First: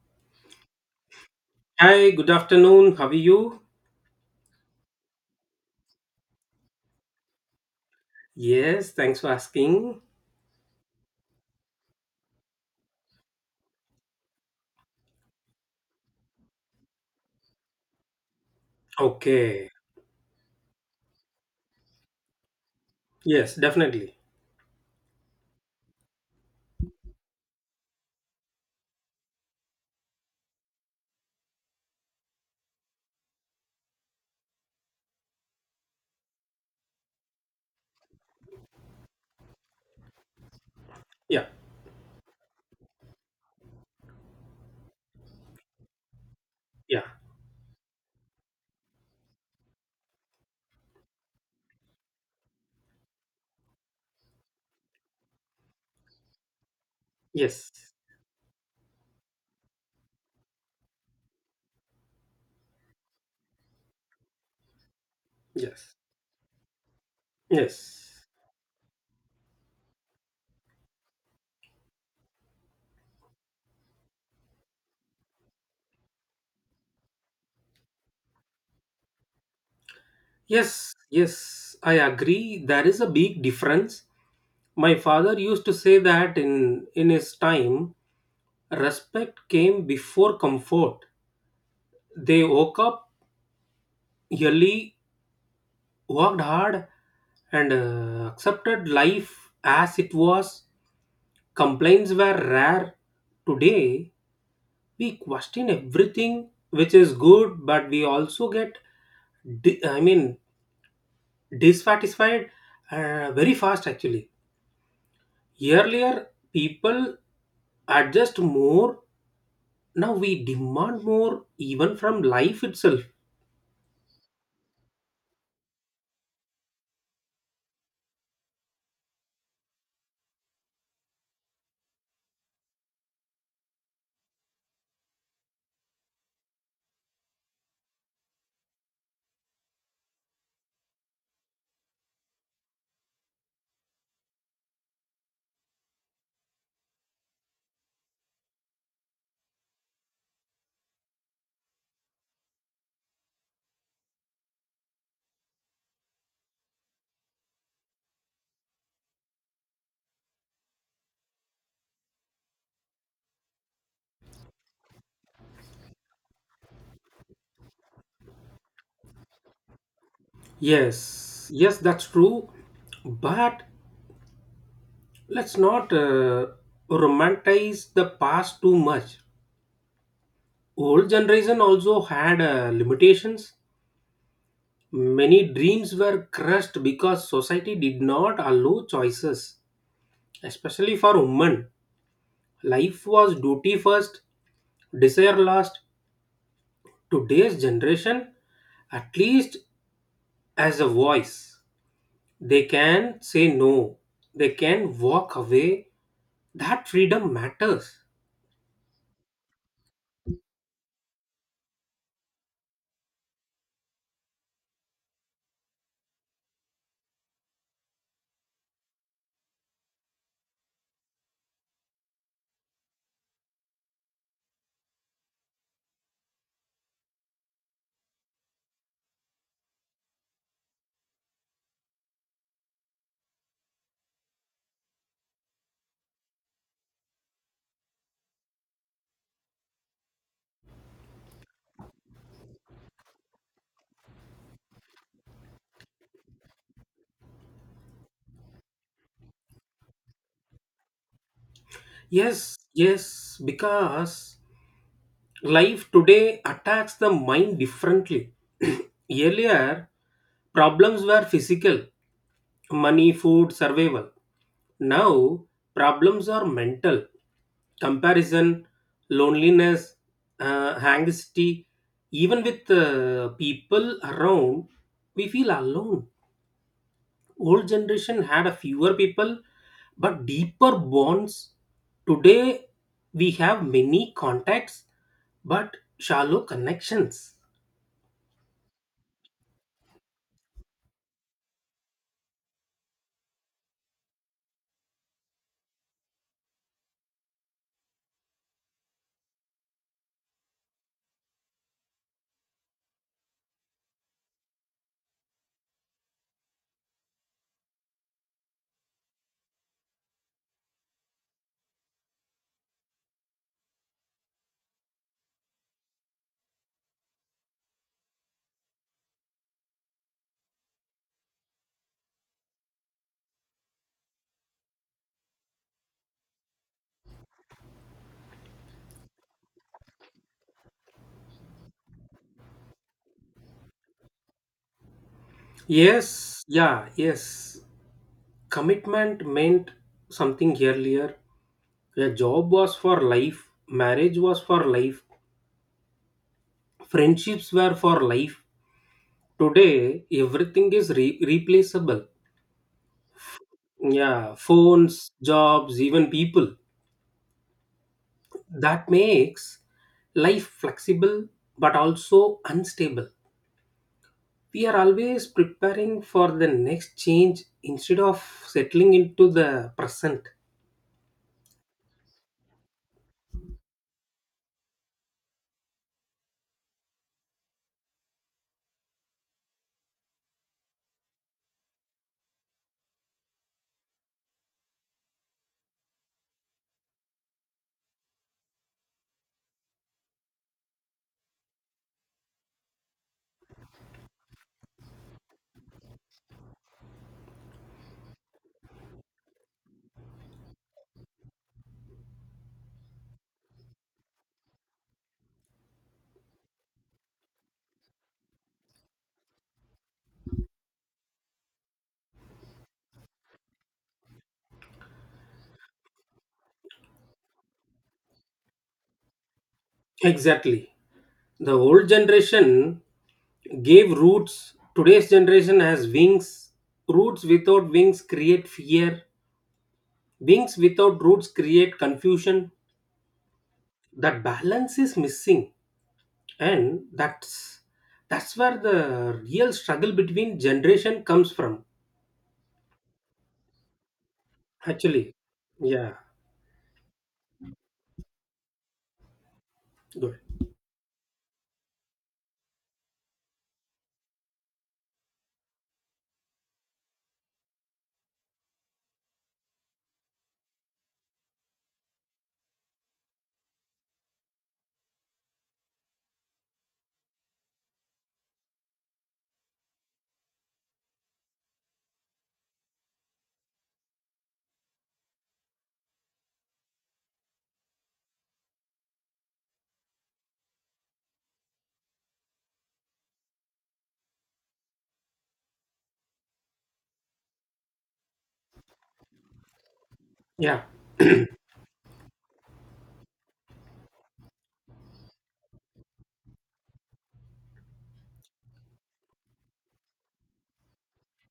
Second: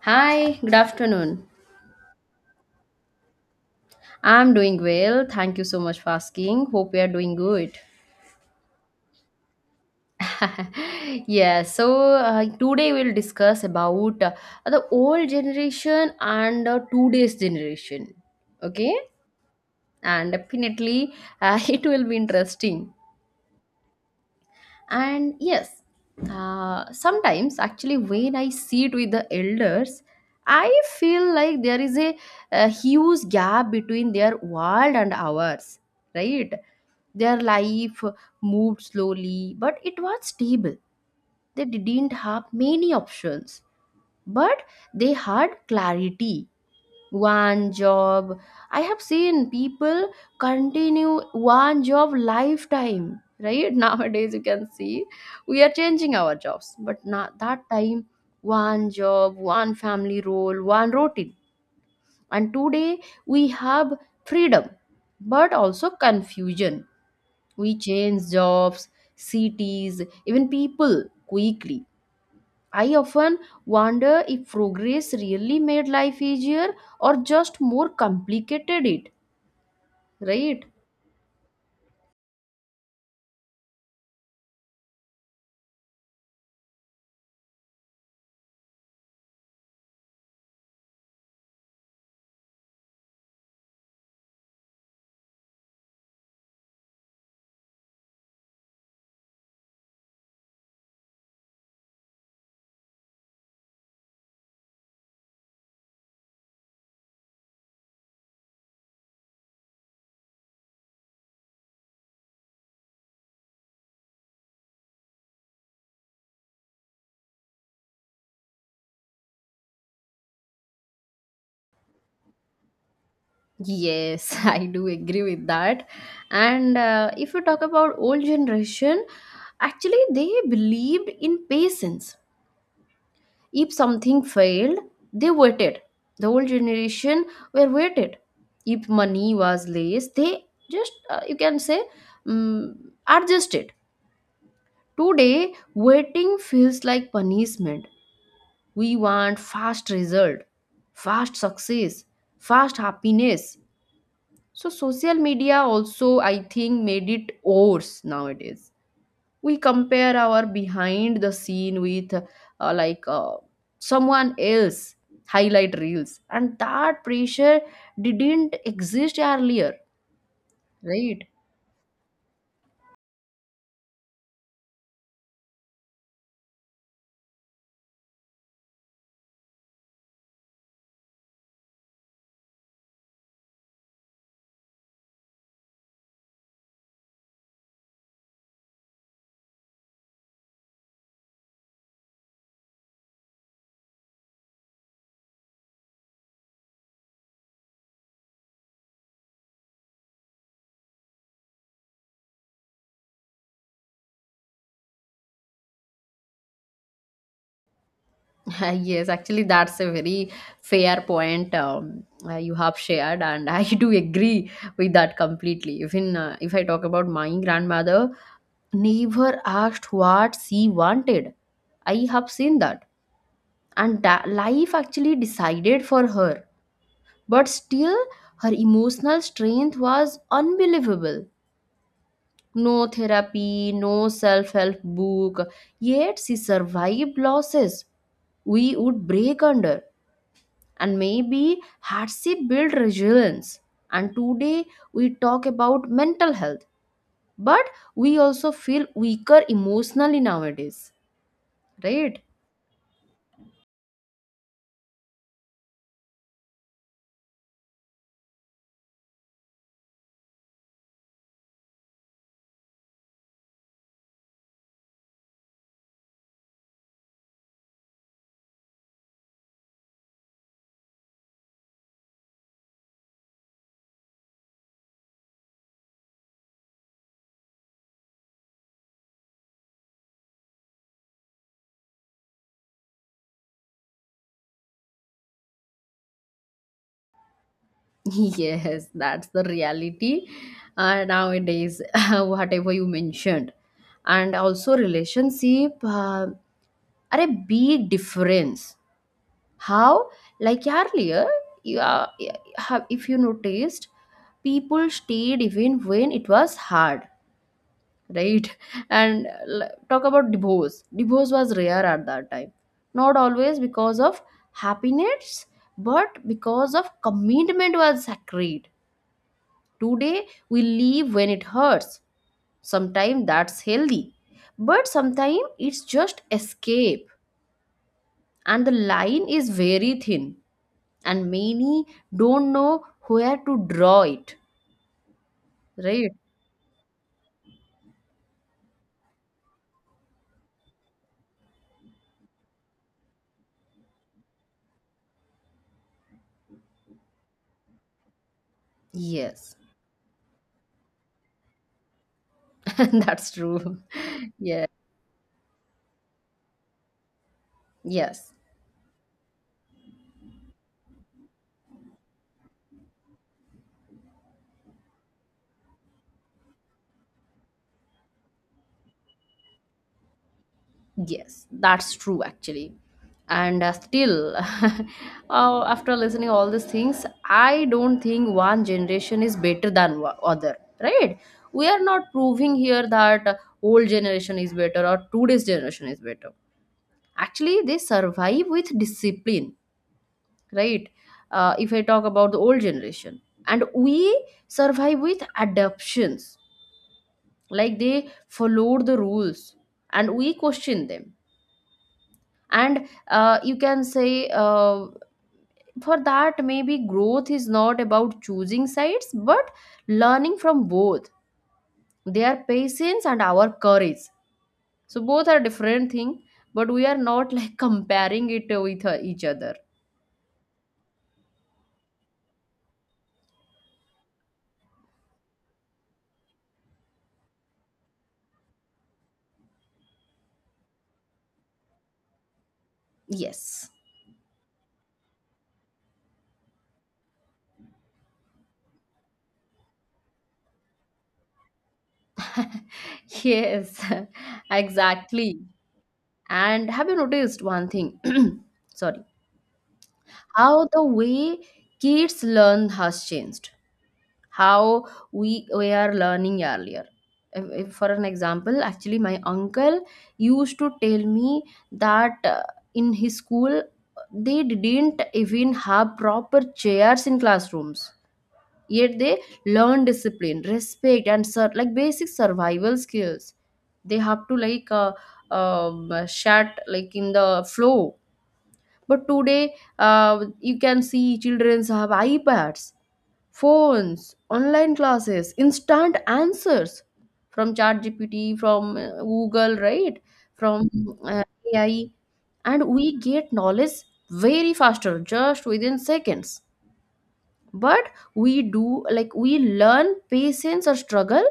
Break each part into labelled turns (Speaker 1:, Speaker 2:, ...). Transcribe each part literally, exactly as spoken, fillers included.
Speaker 1: Hi, good afternoon.
Speaker 2: Hi, good afternoon. How are you?
Speaker 1: I'm doing well. Thank you so much for asking. Hope you are doing good.
Speaker 2: Yes, thanks for asking.
Speaker 1: Yeah, so uh, today we'll discuss about uh, the old generation and uh, today's generation. Okay?
Speaker 2: Okay.
Speaker 1: And definitely uh, it will be interesting.
Speaker 2: Yes, definitely.
Speaker 1: And yes, uh, sometimes actually when I sit with the elders, I feel like there is a, a huge gap between their world and ours, right? Their life moved slowly, but it was stable.
Speaker 2: Yeah,
Speaker 1: They didn't have many options, but they had clarity.
Speaker 2: yeah.
Speaker 1: One job. I have seen people continue one job lifetime, right? Nowadays, you can see we are changing our jobs, but not that
Speaker 2: Yes,
Speaker 1: time, one job, one family role, one routine. And today, we have freedom, but also
Speaker 2: yes,
Speaker 1: confusion. We
Speaker 2: yes,
Speaker 1: change jobs, cities, even people quickly. I often wonder if progress really made life easier or just more complicated it, right?
Speaker 2: yes, yes. I agree. There is a big difference. My father used to say that in in his time, respect came before comfort. They woke up early, worked hard, and uh, accepted life as it was. Complaints were rare. Today we question everything, which is good, but we also get di- I mean, dissatisfied uh, very fast, actually. Earlier, people adjust more. Now we demand more even from life itself.
Speaker 1: Yes, I do agree with that. And uh, if you talk about old generation, actually they believed in patience. If something failed, they waited. The old generation were waited. If money was less, they just uh, you can say um, adjusted. Today, waiting feels like punishment. We want fast result, fast success, fast happiness. So social media also, I think, made it worse. Nowadays we compare our behind the scene with uh, like uh, someone else highlight reels, and that pressure didn't exist earlier, right?
Speaker 2: Yes, yes, that's true. But let's not uh, romanticize the past too much. Old generation also had uh, limitations. Many dreams were crushed because society did not allow choices, especially for women. Life was duty first, desire last. Today's generation, at least as a voice, they can say no, they can walk away. That freedom matters.
Speaker 1: Yes, actually that's a very fair point um, uh, you have shared, and I do agree with that completely. Even uh, if I talk about my grandmother, never asked what she wanted. I have seen that, and that life actually decided for her. But still, her emotional strength was unbelievable. No therapy, no self help book, yet she survived losses we would break under. And maybe had she built resilience. And today we talk about mental health, but we also feel weaker emotionally nowadays, right?
Speaker 2: Yes, yes, because life today attacks the mind differently. Earlier, problems were physical money, food, survival. Now, problems are mental, comparison, loneliness, uh, anxiety. Even with uh, people around, we feel alone. Old generation had a fewer people, but deeper bonds. Today, we have many contacts, but shallow connections.
Speaker 1: Yes, that's the reality uh, nowadays, whatever you mentioned. And also, relationship uh, are a big difference. How? Like earlier, you are, have- if you noticed, people stayed even when it was hard, right? And uh, talk about divorce. Divorce was rare at that time. Not always because of happiness, but because of commitment was sacred. Today we leave when it hurts. Sometimes that's healthy, but sometimes it's just escape, and the line is very thin, and many don't know where to draw it, right?
Speaker 2: Yes, yeah, yes. Commitment meant something earlier. A job was for life, marriage was for life, friendships were for life.
Speaker 1: Yes,
Speaker 2: Today, everything is re- replaceable.
Speaker 1: that's true.
Speaker 2: Yeah,
Speaker 1: Yeah,
Speaker 2: phones, jobs, even people.
Speaker 1: yes.
Speaker 2: That makes life flexible but also unstable. We are always preparing for the next change instead of settling into the present.
Speaker 1: Yes, that's true actually. And uh, still, uh, after listening all these things, I don't think one generation is better than wa- other, right? We are not proving here that uh, old generation is better or today's generation is better. Actually, they survive with discipline, right? Uh, if I talk about the old generation, and we survive with adoptions, like they followed the rules, and we question them, and uh, you can say uh, for that maybe growth is not about choosing sides but learning from both, their patience and our courage. So both are different thing, but we are not like comparing it with uh, each other.
Speaker 2: Exactly. The old generation gave roots. Today's generation has wings. Roots without wings create fear. Wings without roots create confusion.
Speaker 1: Yes,
Speaker 2: That balance is missing, and that's that's where the real struggle between generation comes from.
Speaker 1: yes.
Speaker 2: Actually,
Speaker 1: Exactly.
Speaker 2: yeah,
Speaker 1: And have you noticed one thing? Sorry.
Speaker 2: good.
Speaker 1: How the way kids learn has changed, how we we are learning earlier. If, if for an example actually my uncle used to tell me that uh, in his school they didn't even have proper chairs in classrooms, yet they learn discipline, respect, and sur- like basic survival skills. They have to like uh, um, shut like in the flow. But today uh, you can see children have ipads, phones, online classes, instant answers from ChatGPT, from uh, Google, right?
Speaker 2: Yeah,
Speaker 1: From uh, A I, and we get knowledge very faster, just within seconds. But we do like we learn patience or struggle.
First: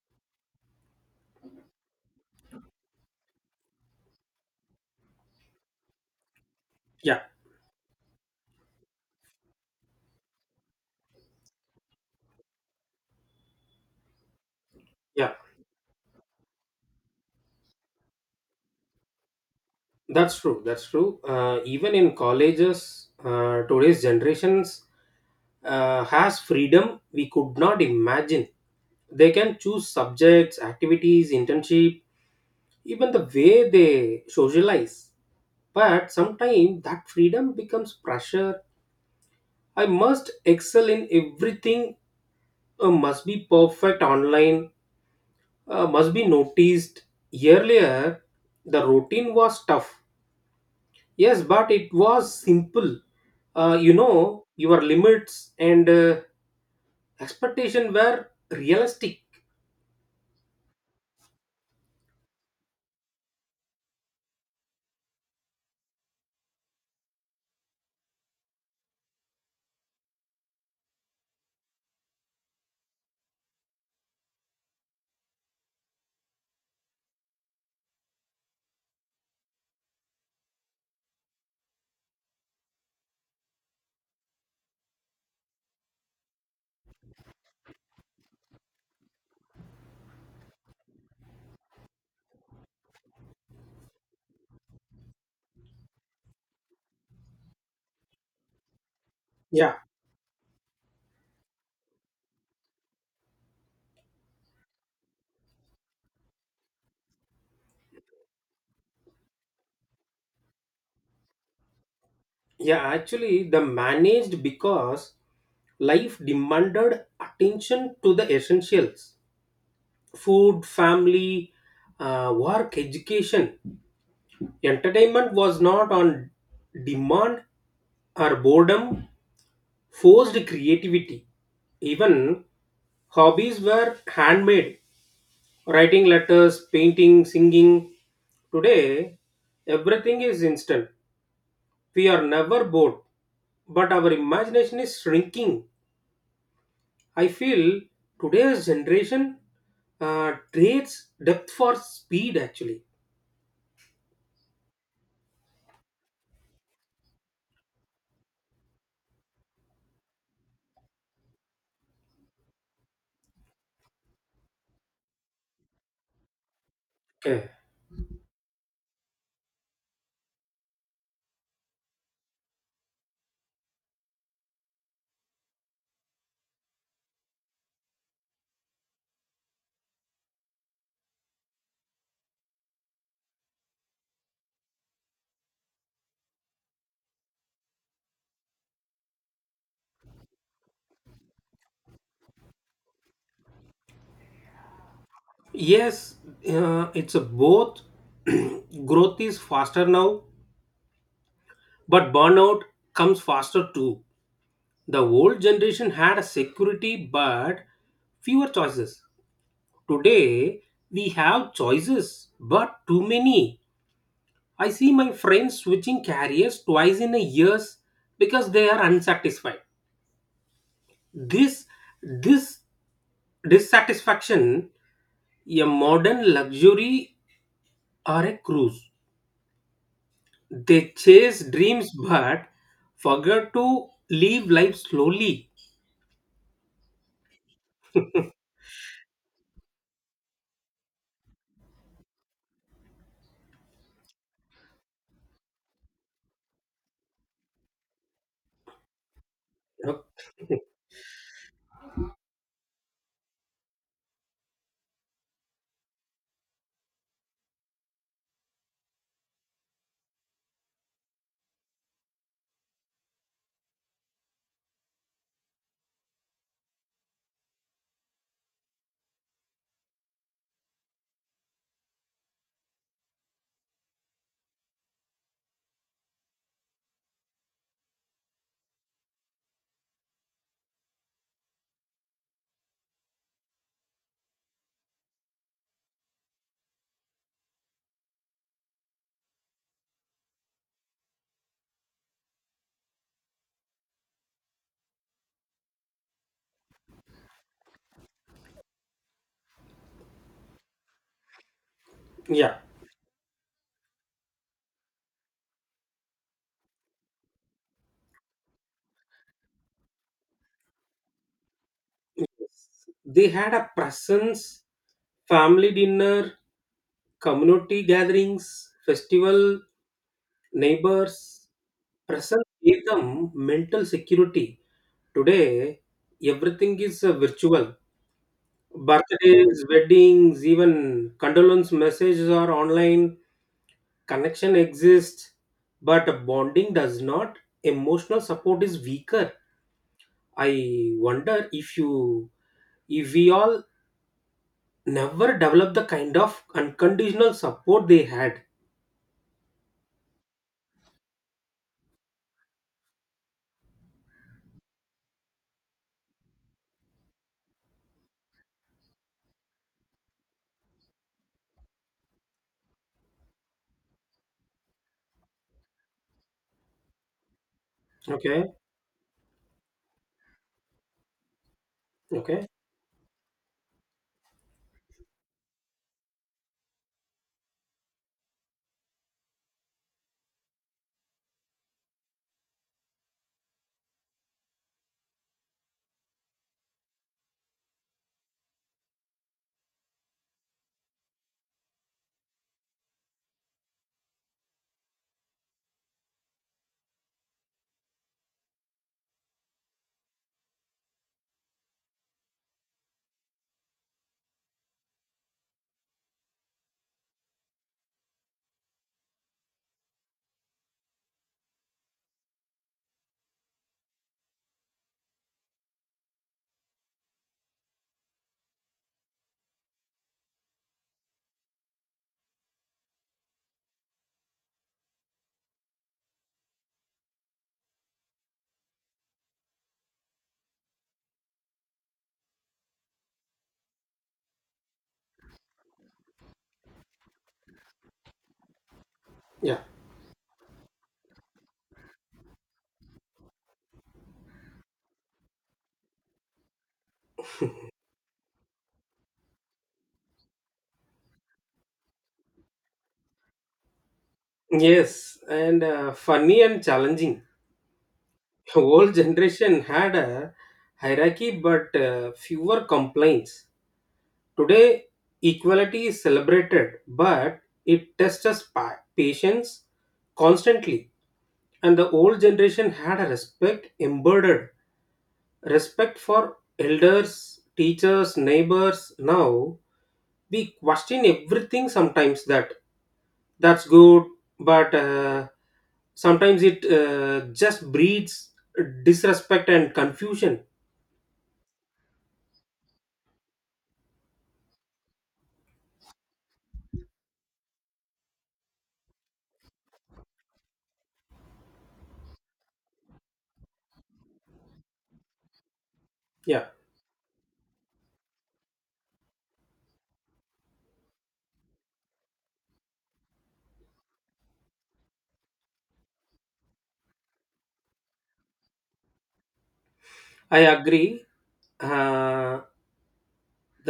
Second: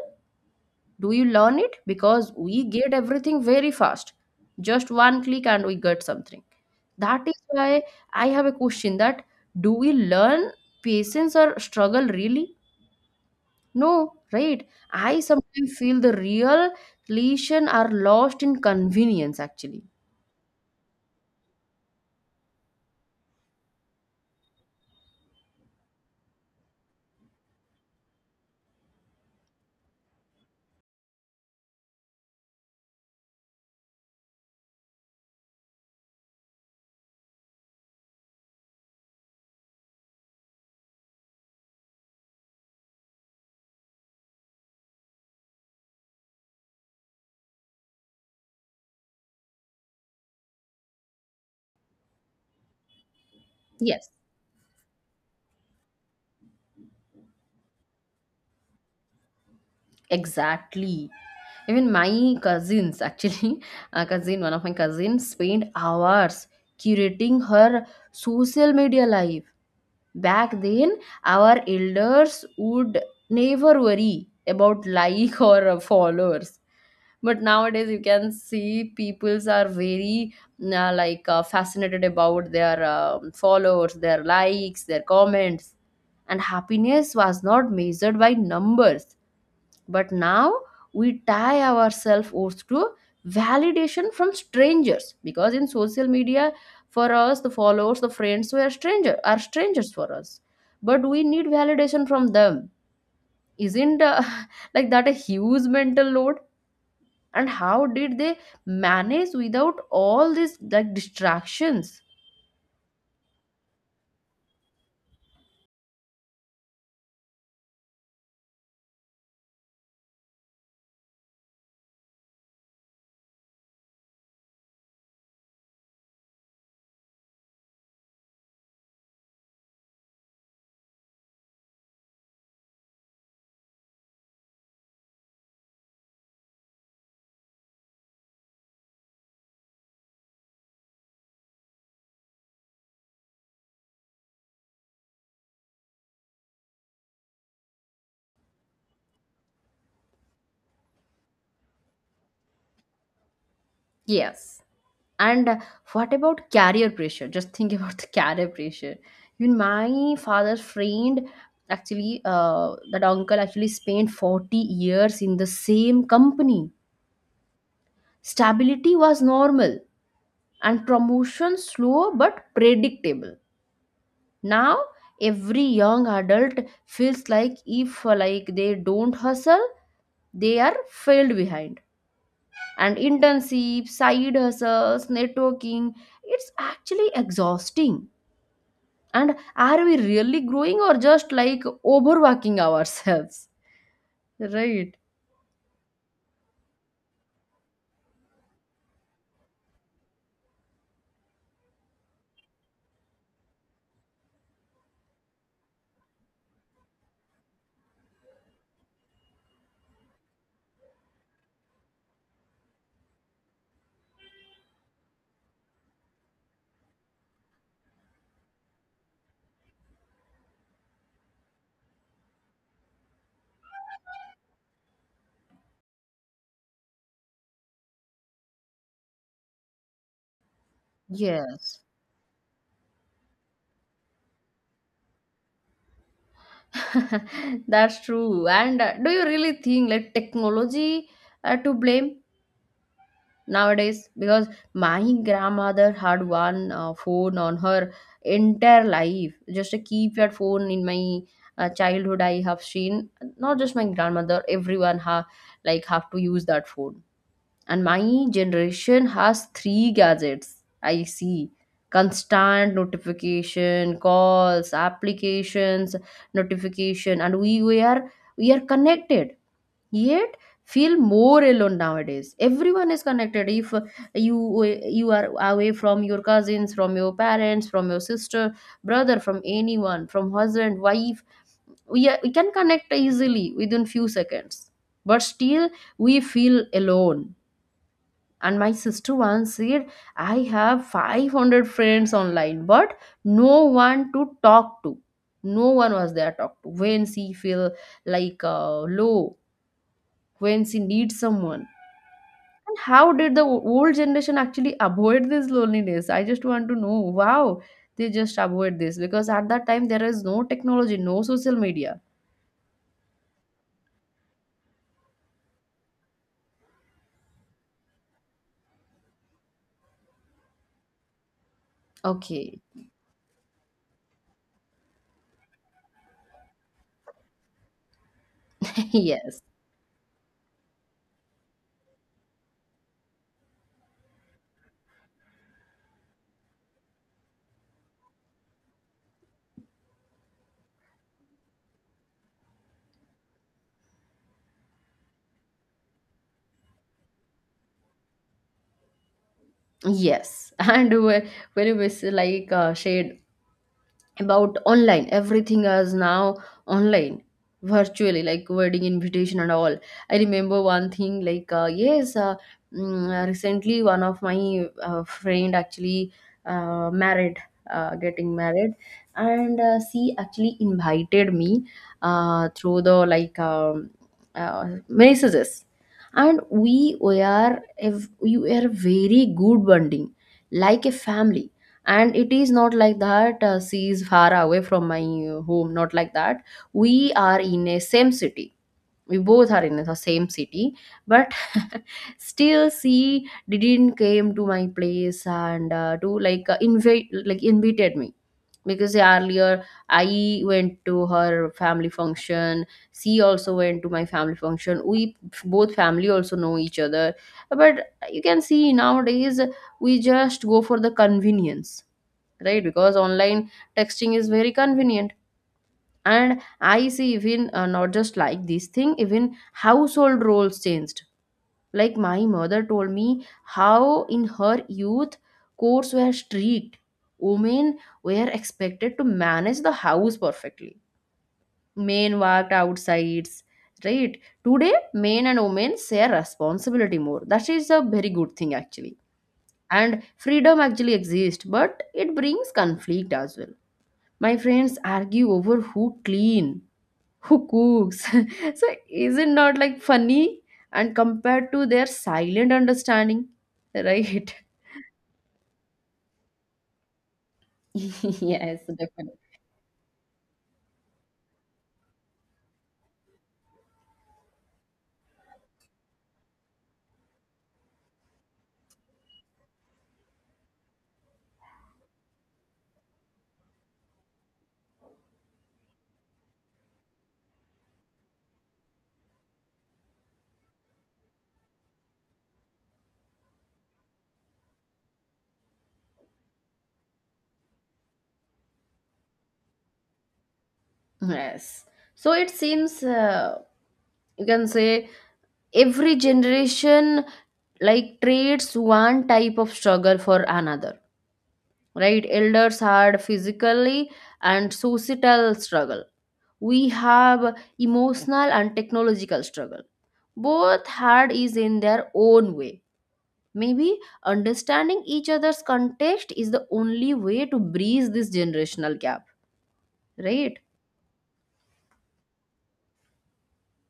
Speaker 1: Do you learn it? Because we get everything very fast, just one click, and we get something.
Speaker 2: yeah,
Speaker 1: That is why I have a question that do we learn patience or struggle really? No, right? I
Speaker 2: yeah.
Speaker 1: sometimes feel the real lesion are lost in convenience, actually.
Speaker 2: That's true. That's true. Uh, even in colleges, uh, today's generations uh, has freedom we could not imagine. They can choose subjects, activities, internship, even the way they socialize. But sometimes that freedom becomes pressure. I must excel in everything, uh, must be perfect online, uh, must be noticed. Earlier, the routine was tough. Yes, but it was simple. Uh, you
Speaker 1: Yes.
Speaker 2: know, your limits and uh, expectation were realistic.
Speaker 1: Exactly. Even my cousins, actually, a cousin, one of my cousins, spent hours curating her social media life. Back then, our elders would never worry about like or uh, followers. But nowadays you can see peoples are very uh, like uh, fascinated about their um, followers, their likes, their comments, and happiness was not measured by numbers. But now we tie ourselves oath to validation from strangers, because in social media, for us the followers, the friends were stranger are
Speaker 2: Yeah,
Speaker 1: strangers for us, but we need validation from them. Isn't uh, like that a huge mental load? And how did they manage without all these like distractions?
Speaker 2: yeah, actually, the managed because life demanded attention to the essentials food, family, uh, work, education. Entertainment was not on demand or boredom, forced creativity. Even hobbies were handmade writing letters, painting, singing. Today, everything is instant. We are never bored, but our imagination is shrinking. I feel today's generation uh, trades depth for speed, actually.
Speaker 1: Yes, and uh, what about career pressure? Just think about the career pressure. Even my father's friend actually, uh, that uncle actually spent forty years in the same company.
Speaker 2: Okay.
Speaker 1: Stability was normal, and promotion slow but predictable. Now every young adult feels like if uh, like they don't hustle, they are failed behind. And internships, side hustles, networking. It's actually exhausting. And are we really growing or just like overworking ourselves? Right.
Speaker 2: Yes, uh, it's a both. Growth is faster now, but burnout comes faster too. The old generation had a security but fewer choices. Today we have choices but too many. I see my friends switching careers twice in a year because they are unsatisfied. This this dissatisfaction, a modern luxury or a cruise. They chase
Speaker 1: Yes.
Speaker 2: dreams but forget to live life slowly.
Speaker 1: That's true. And uh, do you really think like technology uh, to blame? Nowadays, because my grandmother had one uh, phone on her entire life, just a keypad
Speaker 2: Okay.
Speaker 1: phone. In my uh, childhood I have seen, not just my grandmother, everyone ha- like have to use that phone. And my generation has three gadgets, I see, constant notification, calls, applications, notification. And we were we are connected, yet feel more alone nowadays. Everyone is connected. If uh, you you are away from your cousins, from your parents, from your sister, brother, from anyone, from husband, wife, we, are, we can connect easily within few seconds, but still we feel alone. And my sister once said, I have five hundred friends online but no one to talk to. No one was there to talk to when she feel like uh, low, when she needs someone.
Speaker 2: Yeah.
Speaker 1: And how did the o- old generation actually avoid this loneliness? I just want to know. Wow, they just avoid this because at that time there is no technology, no social media.
Speaker 2: Yes. They had a presence, family dinner, community gatherings, festival, neighbors. Presence
Speaker 1: Okay.
Speaker 2: gave them mental security. Today, everything is uh, virtual.
Speaker 1: Yes,
Speaker 2: Birthdays, weddings, even condolence messages are online. Connection exists, but bonding does not. Emotional support is weaker. I wonder if you, if we all never develop the kind of unconditional support they had.
Speaker 1: yes. And whe- when you miss, like uh, shared about online, everything is now online, virtually, like wedding invitation and all. I remember one thing, like uh, yes uh, mm, uh, recently one of my uh, friend actually uh, married uh, getting
Speaker 2: Okay.
Speaker 1: married, and uh, she actually invited me
Speaker 2: Okay.
Speaker 1: uh, through the like um, uh, messages. And we were a, we were very good bonding, like a family. And it is not like that uh, she is far away from my uh, home, not like that. we are in a same city we both are in the same city, but still she didn't came to my place and uh, to like uh, invite like invited me. Because earlier I went to her family function, she also went to my family function, we both family also know each other. But you can see nowadays we just go for the convenience, right? Because online texting is very convenient. And I see even uh, not just like this thing, even household roles changed. Like my mother told me how in her youth courts were strict, women were expected to manage the house perfectly, men worked outside, right? Today men and women share responsibility more, that is a very good thing actually.
Speaker 2: Yeah.
Speaker 1: And freedom actually exists, but it brings conflict as well. My friends argue over who clean, who cooks. So is it not like funny, and compared to their silent understanding, right?
Speaker 2: Yes, and uh, funny and challenging.
Speaker 1: Yes,
Speaker 2: Whole
Speaker 1: definitely.
Speaker 2: generation had a hierarchy, but uh, fewer complaints. Today, equality is celebrated, but it tests us pa- patience constantly. And the old generation had a respect embedded, respect for elders, teachers, neighbors. Now we question everything. Sometimes that that's good, but uh, sometimes it uh, just breeds disrespect and confusion.
Speaker 1: Yes. So it seems uh, you can say every generation like trades one type of struggle for another, right? Elders had physically and societal struggle.
Speaker 2: Yeah,
Speaker 1: We have emotional and technological struggle, both hard is in their own way. Maybe understanding each other's context is the only way to breeze this generational gap, right?
Speaker 2: I agree. Uh,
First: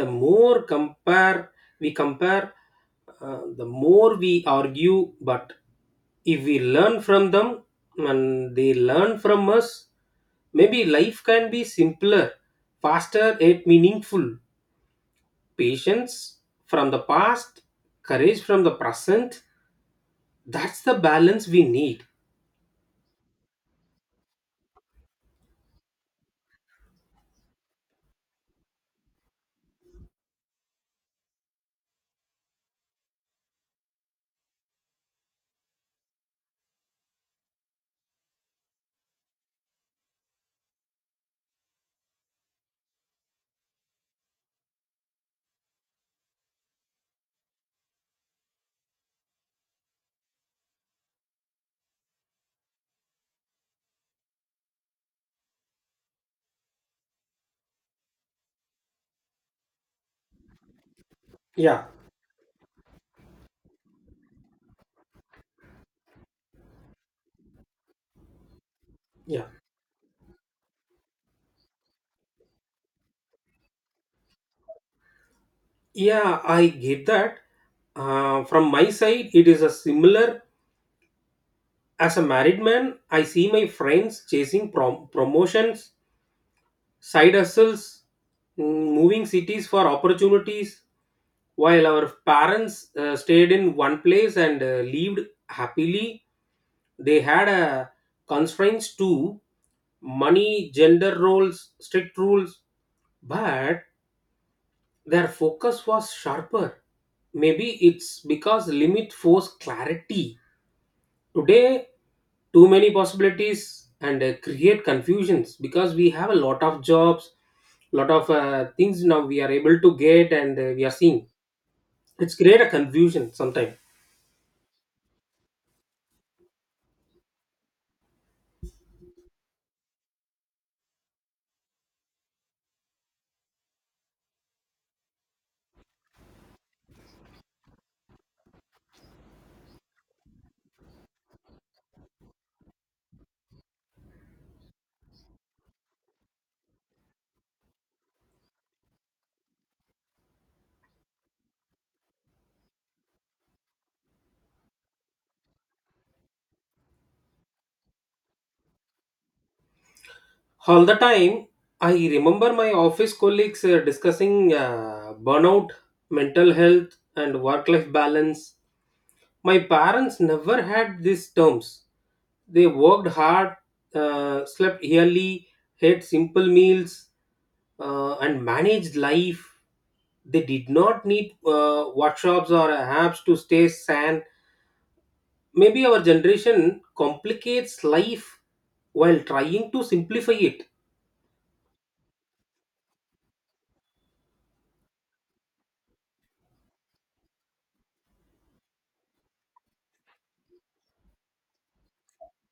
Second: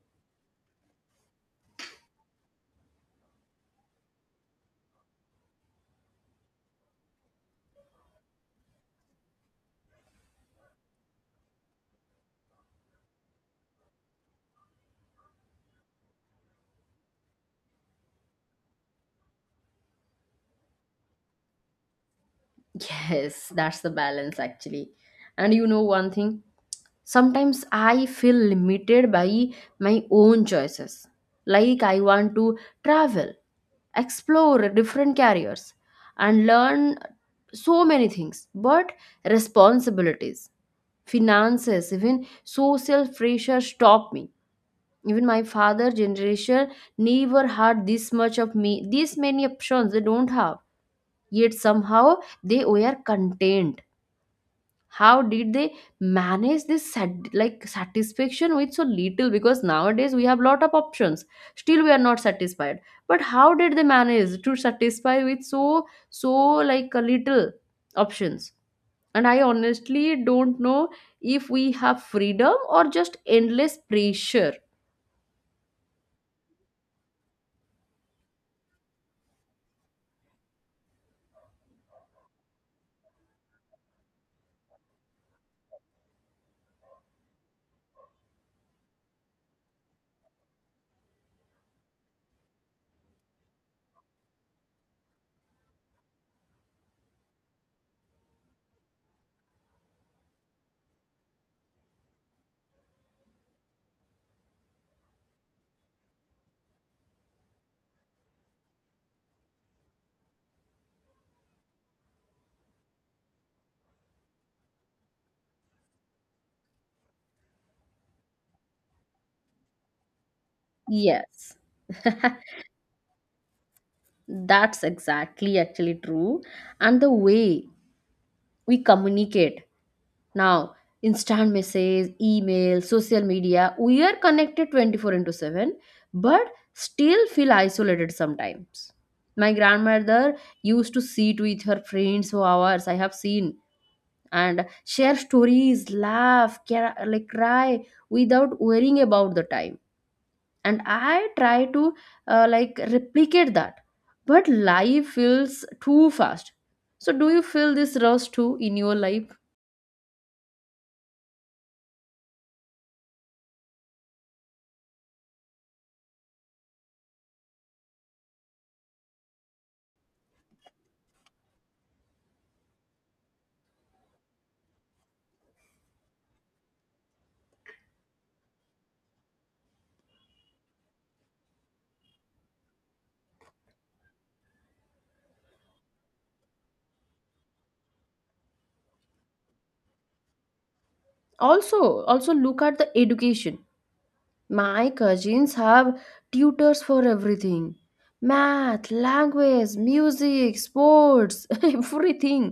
Speaker 2: the more compare we compare, uh, the more we argue. But if we learn from them and they learn from us, maybe life can be simpler, faster yet meaningful. Patience from the past, courage from the present, that's the balance we need.
Speaker 1: Yes, that's the balance actually. And you know one thing, sometimes I feel limited by my own choices. Like I want to travel, explore different careers, and learn so many things, but responsibilities, finances, even social pressure stop me. Even my father generation never had this much of me, this many options they don't have, yet somehow they were content. How did they manage this sat- like satisfaction with so little? Because nowadays we have lot of options, still
Speaker 2: Yeah,
Speaker 1: we are not satisfied. But how did they manage to satisfy with so so like a little options? And I
Speaker 2: yeah,
Speaker 1: honestly don't know if we have freedom or just endless pressure.
Speaker 2: yeah, I get that. Uh, from my side it is a similar. As a married man, I see my friends chasing prom- promotions, side hustles, mm, moving cities for opportunities, while our parents uh, stayed in one place and uh, lived happily. They had uh, constraints too money, gender roles, strict rules, but their focus was sharper. Maybe it's because limit force clarity. Today, too many possibilities and uh, create confusions because we have a lot of jobs, lot of uh, things now we are able to get and uh, we are seeing.
Speaker 1: Yes.
Speaker 2: It's create a confusion sometimes.
Speaker 1: That's exactly actually true. And the way we communicate now, instant message, email, social media, we are connected twenty-four into seven, but still feel isolated sometimes. My grandmother used to sit with her friends for hours, I have seen, and share stories, laugh, care, like cry without worrying about the time, and I try to uh, like replicate that, but life feels too fast. So do you feel this rush too in your life?
Speaker 2: All the time, I remember my office colleagues uh, discussing uh, burnout, mental health, and work-life balance. My parents never had these terms. They worked hard, uh, slept early, had simple meals, uh, and managed life. They did not need uh, workshops or apps to stay sane. Maybe our generation complicates life while trying to simplify it.
Speaker 1: Also, also look at the education. My cousins have tutors for everything: math, language, music, sports, everything.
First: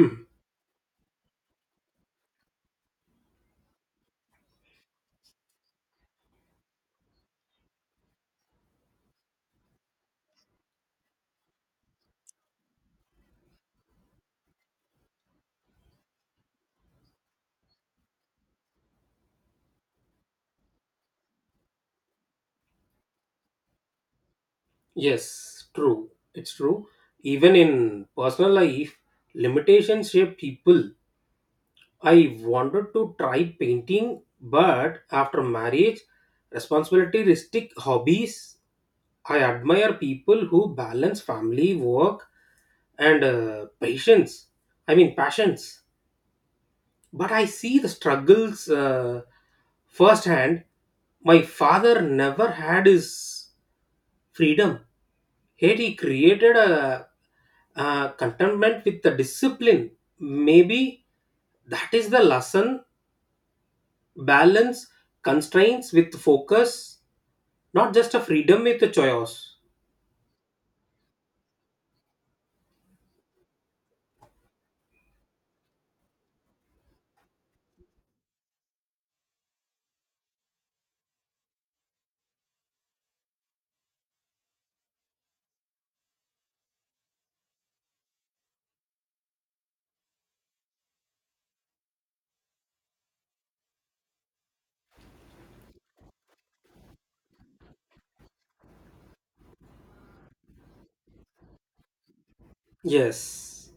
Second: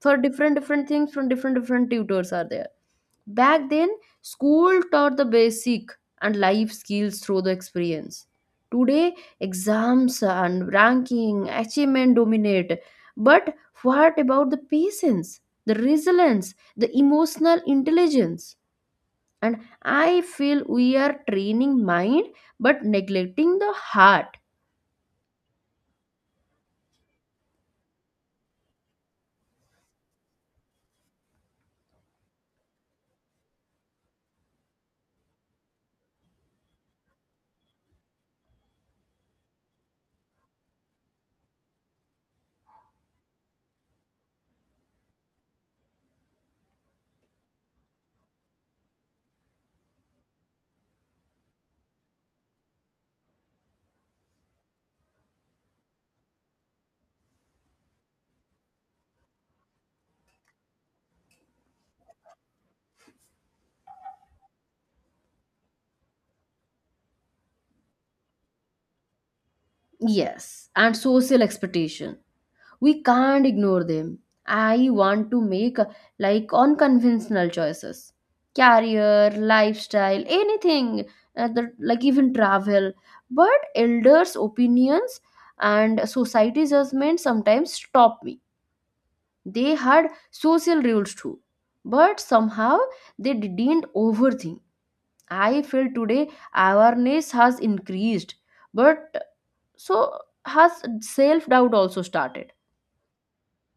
Speaker 1: For different different things from different different tutors are there. Back then, school taught the basic and life skills through the experience. Today, exams and ranking, achievement dominate. But what about the patience, the resilience, the emotional intelligence? And I feel we are training mind but neglecting the heart.
Speaker 2: Yes, true. It's true. Even in personal life, limitations shape people. I wanted to try painting, but after marriage, responsibility restrict hobbies. I admire people who balance family, work, and uh, patience. I mean, passions. But I see the struggles uh, firsthand. My father never had his freedom. Here he created a, a contentment with the discipline. Maybe that is the lesson balance constraints with focus, not just a freedom with a choice.
Speaker 1: Yes, and social expectation, we can't ignore them. I want to make uh, like unconventional choices, career, lifestyle, anything, uh, the- like even travel. But elders' opinions and society judgment sometimes stop me. They had social rules too, but somehow they didn't overthink. I feel today awareness has increased, but so has self doubt also started.
Speaker 2: Yes,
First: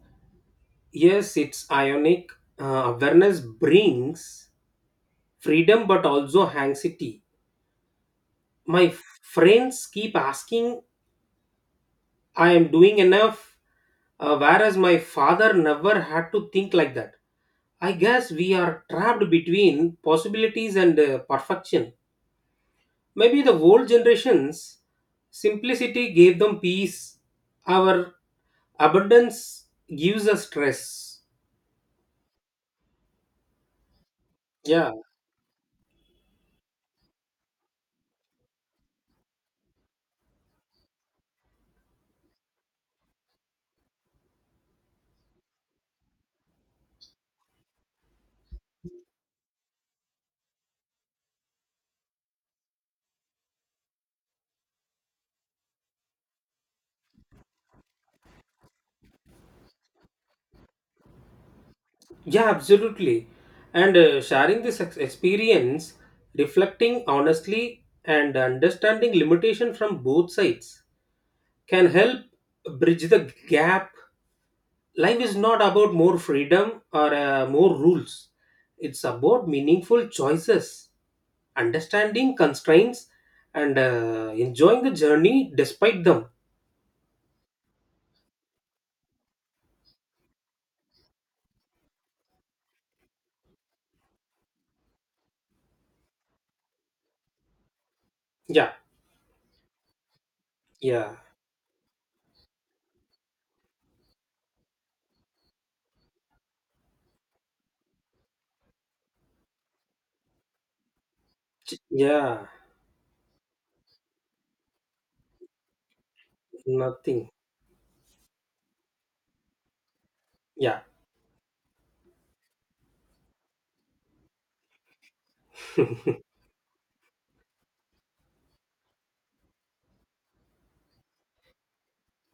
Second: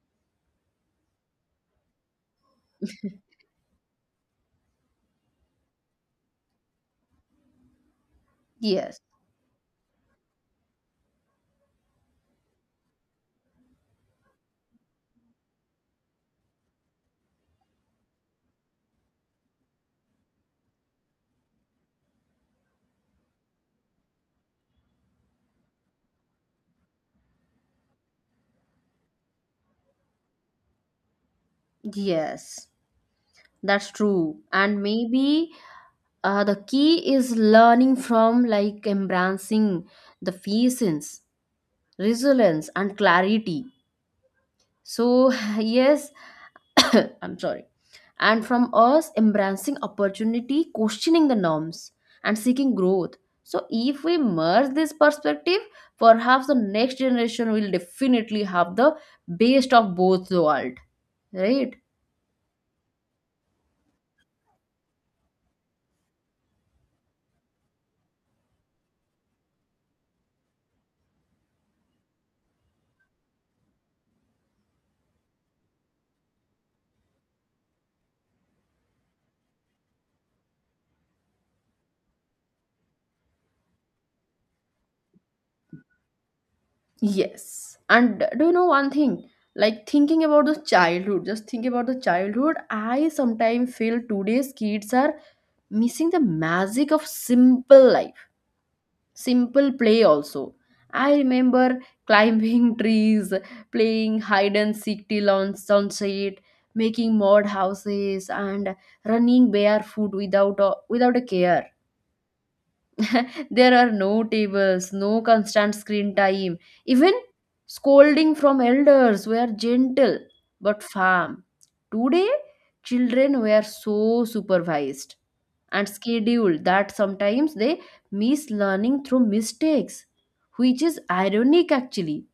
Speaker 2: yes, it's ionic. Uh, awareness brings freedom but also anxiety. My
Speaker 1: Yes,
Speaker 2: f- friends keep asking, I am doing enough, uh, whereas my father never had to think like that. I guess we are trapped between possibilities and uh, perfection. Maybe the old generations simplicity gave them peace, our abundance gives us stress.
Speaker 1: yes. That's true. And
Speaker 2: Yeah,
Speaker 1: maybe uh, the key is learning from, like, embracing the patience, resilience, and clarity. So, yes, I'm sorry. And from us, embracing opportunity, questioning the norms, and seeking growth. So, if we merge this perspective, perhaps the next generation will definitely have the best of both the world, right?
Speaker 2: yeah, absolutely. And uh, sharing this ex- experience, reflecting honestly and understanding limitation from both sides can help bridge the gap. Life is not about more freedom or uh, more rules, it's about meaningful choices, understanding constraints, and uh, enjoying the journey despite them.
Speaker 1: Yes. And do you know one thing? Like thinking about the childhood, just think about the childhood. I sometimes feel today's kids are missing the magic of simple life,
Speaker 2: Yeah,
Speaker 1: simple play also.
Speaker 2: yeah,
Speaker 1: I remember climbing trees, playing hide and seek till on sunset, making mud houses, and running barefoot without a, without a care.
Speaker 2: yeah.
Speaker 1: There are no tables, no constant screen time. Even
Speaker 2: Nothing.
Speaker 1: scolding from elders were gentle
Speaker 2: Yeah.
Speaker 1: but firm. Today, children were so supervised and scheduled that sometimes they miss learning through mistakes, which is ironic actually,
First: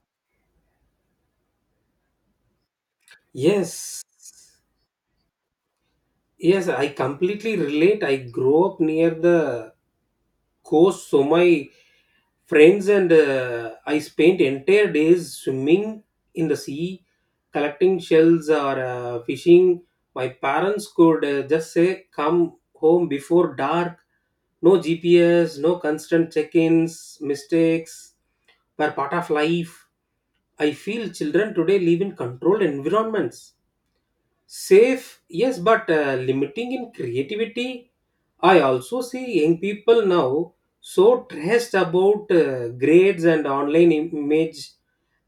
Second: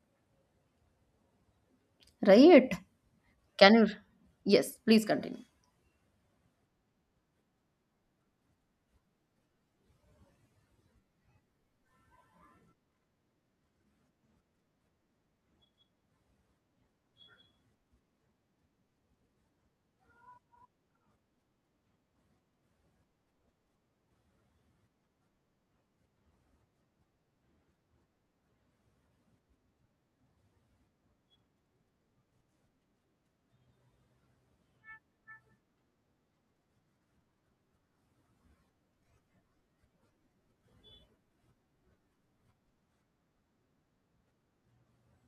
Speaker 1: right? Can you?
Speaker 2: Yes,
Speaker 1: Yes, please continue.
Speaker 2: yes, I completely relate. I grew up near the coast, so my friends and uh, I spent entire days swimming in the sea, collecting shells or uh, fishing. My parents could uh, just say, "Come home before dark." No G P S, no constant check-ins, mistakes were part of life. I feel children today live in controlled environments. Safe, yes, but uh, limiting in creativity. I also see young people now so stressed about uh, grades and online im- image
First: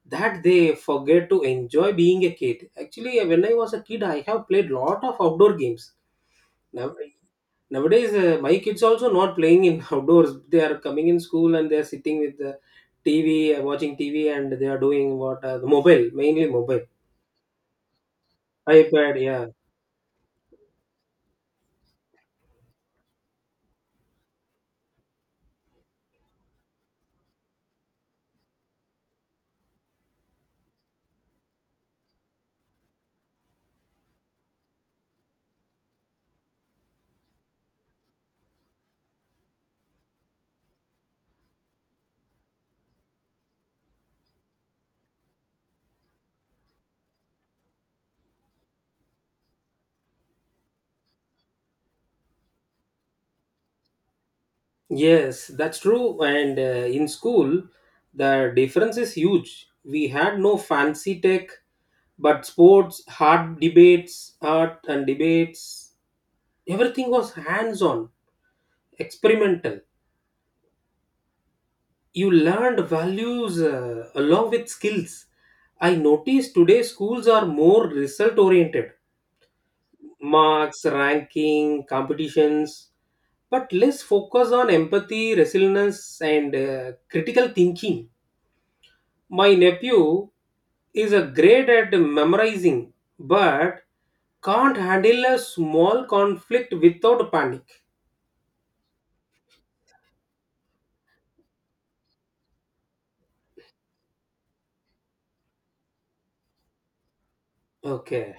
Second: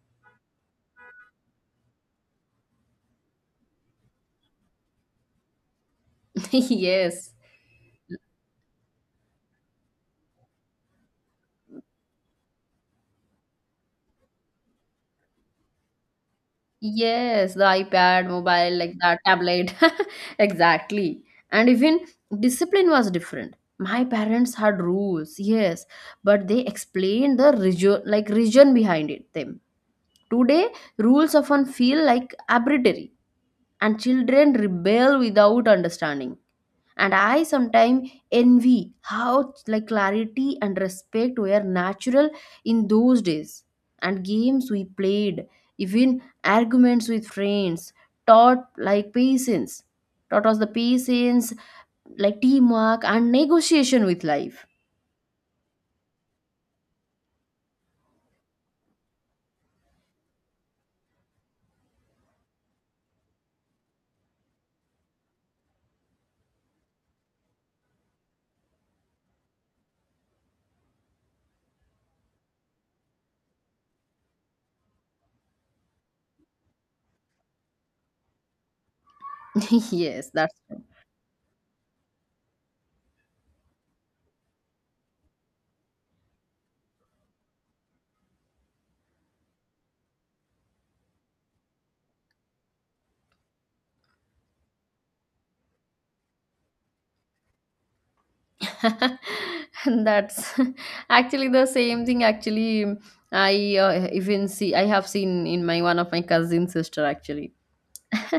Speaker 2: that they forget to enjoy being a kid. Actually, uh, when I was a kid, I have played lot of outdoor games. Now,
Speaker 1: Yes.
Speaker 2: nowadays, uh, my kids also not playing in outdoors. They are coming in school and they are sitting with the T V, uh, watching T V, and they are doing what uh, the mobile, mainly mobile,
Speaker 1: Yes, the iPad, mobile, like that,
Speaker 2: iPad. Yeah,
Speaker 1: tablet. Exactly. And even discipline was different. My parents had rules, yes, but they explained the region, like region behind it them. Today, rules often feel like arbitrary and children rebel without understanding, and I sometimes envy how, like, clarity and respect were natural in those days. And games we played, even arguments with friends, taught like patience taught us the patience like teamwork and negotiation with life.
Speaker 2: yes, that's true. And uh, in school, the difference is huge. We had no fancy tech, but sports, hard debates, art and debates, everything was hands on, experimental. You learned values uh, along with skills. I notice today schools are more result oriented
Speaker 1: Yes, that's
Speaker 2: marks, ranking, competitions, but less focus on empathy, resilience, and uh, critical thinking. My nephew is a great at memorizing but can't handle a small conflict without panic.
Speaker 1: that's actually the same thing. Actually, I uh, even see I have seen in my one of my cousin sister actually,
Speaker 2: Okay.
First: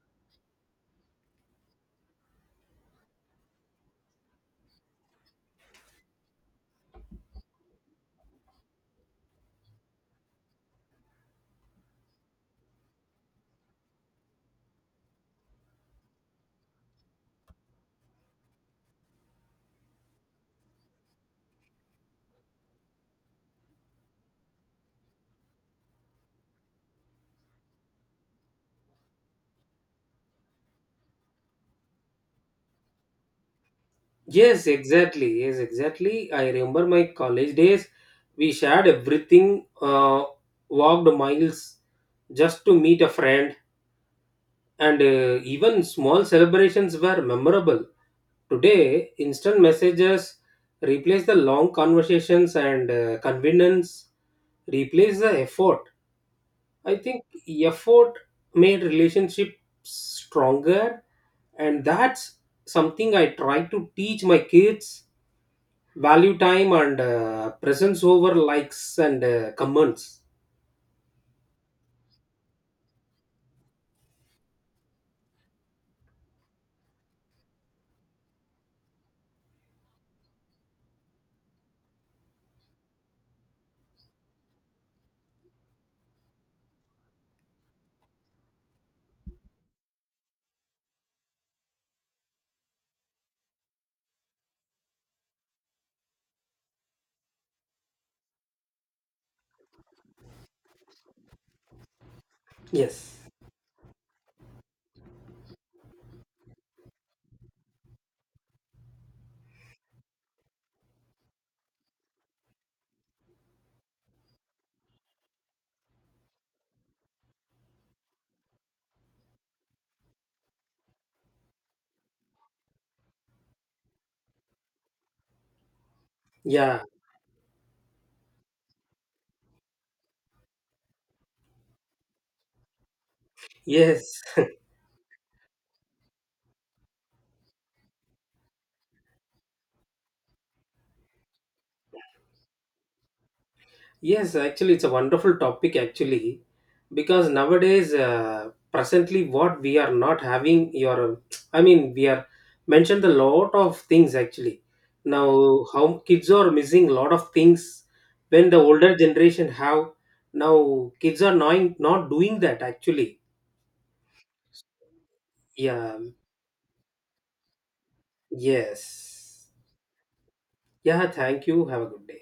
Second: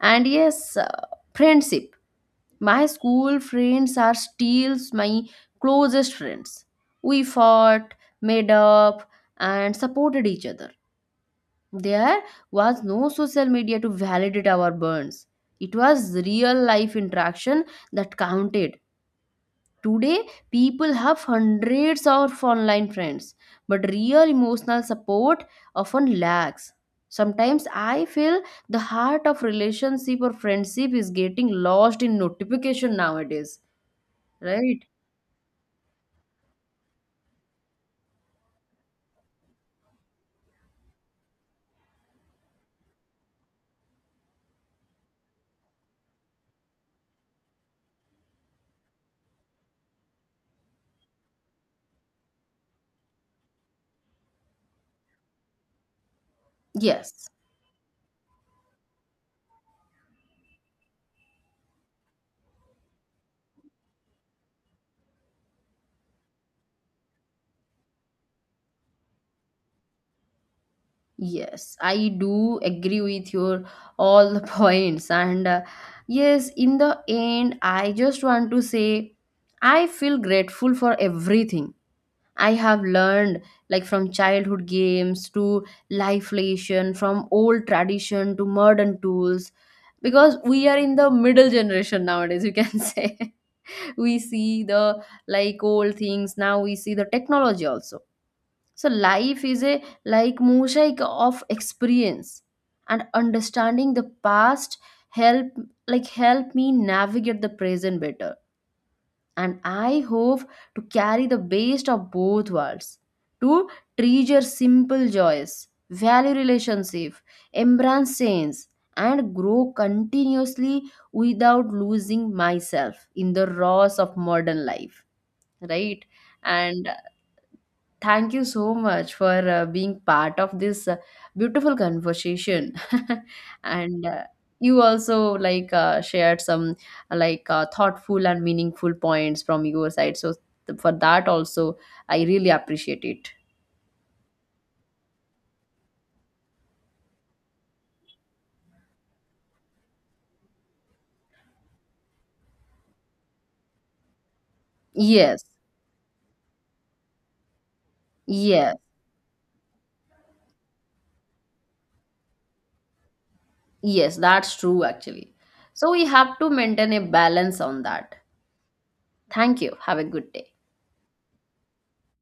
Speaker 1: and yes, uh, friendship. My school friends are still my closest friends. We fought, made up, and supported each other. There was no social media to validate our bonds. It was real life interaction that counted. Today, people have hundreds of online friends, but real emotional support often lacks. Sometimes I feel the heart of relationship or friendship is getting lost in notification nowadays,
Speaker 2: Yes,
Speaker 1: right?
Speaker 2: exactly. Yes, exactly. I remember my college days. We shared everything, uh, walked miles just to meet a friend, and uh, even small celebrations were memorable. Today, instant messages replace the long conversations, and uh, convenience replace the effort. I think
Speaker 1: Yes,
Speaker 2: effort made relationships stronger, and that's something I try to teach my kids value time and uh, presence over likes and uh, comments.
Speaker 1: yes, I do agree with your all the points. And uh, yes, in the end, I just want to say I feel grateful for everything I have learned, like from childhood games to life lesson, from old tradition to modern tools, because we are in the middle generation nowadays, you can say. We see the like old things, now we see the technology also. So life is a like mosaic of experience, and
Speaker 2: Yes.
Speaker 1: understanding the past help, like, help me navigate the present better, and I hope to carry the best of both worlds. To treasure simple joys, value relationship, embrace change, and grow continuously without losing myself in the roars of modern life. Right?
Speaker 2: Yeah.
Speaker 1: And thank you so much for uh, being part of this uh, beautiful conversation. And
Speaker 2: Yes.
Speaker 1: uh, you also like uh, shared some like uh, thoughtful and meaningful points from your side. So, th- for that also, I really appreciate it.
Speaker 2: Yes, actually, it's a wonderful topic, actually, because nowadays, uh, presently, what we are not having, your, I mean, we are mentioned a lot of things actually.
Speaker 1: Yes,
Speaker 2: Now, how kids are missing a lot of things when the
Speaker 1: yes,
Speaker 2: older generation have. Now, kids are not, not doing that, actually.
Speaker 1: yes, that's true actually. So
Speaker 2: Yeah,
Speaker 1: we have to maintain a balance on that.
Speaker 2: yes.
Speaker 1: Thank you. Have a good day.
Speaker 2: Yeah, thank you. Have a good day.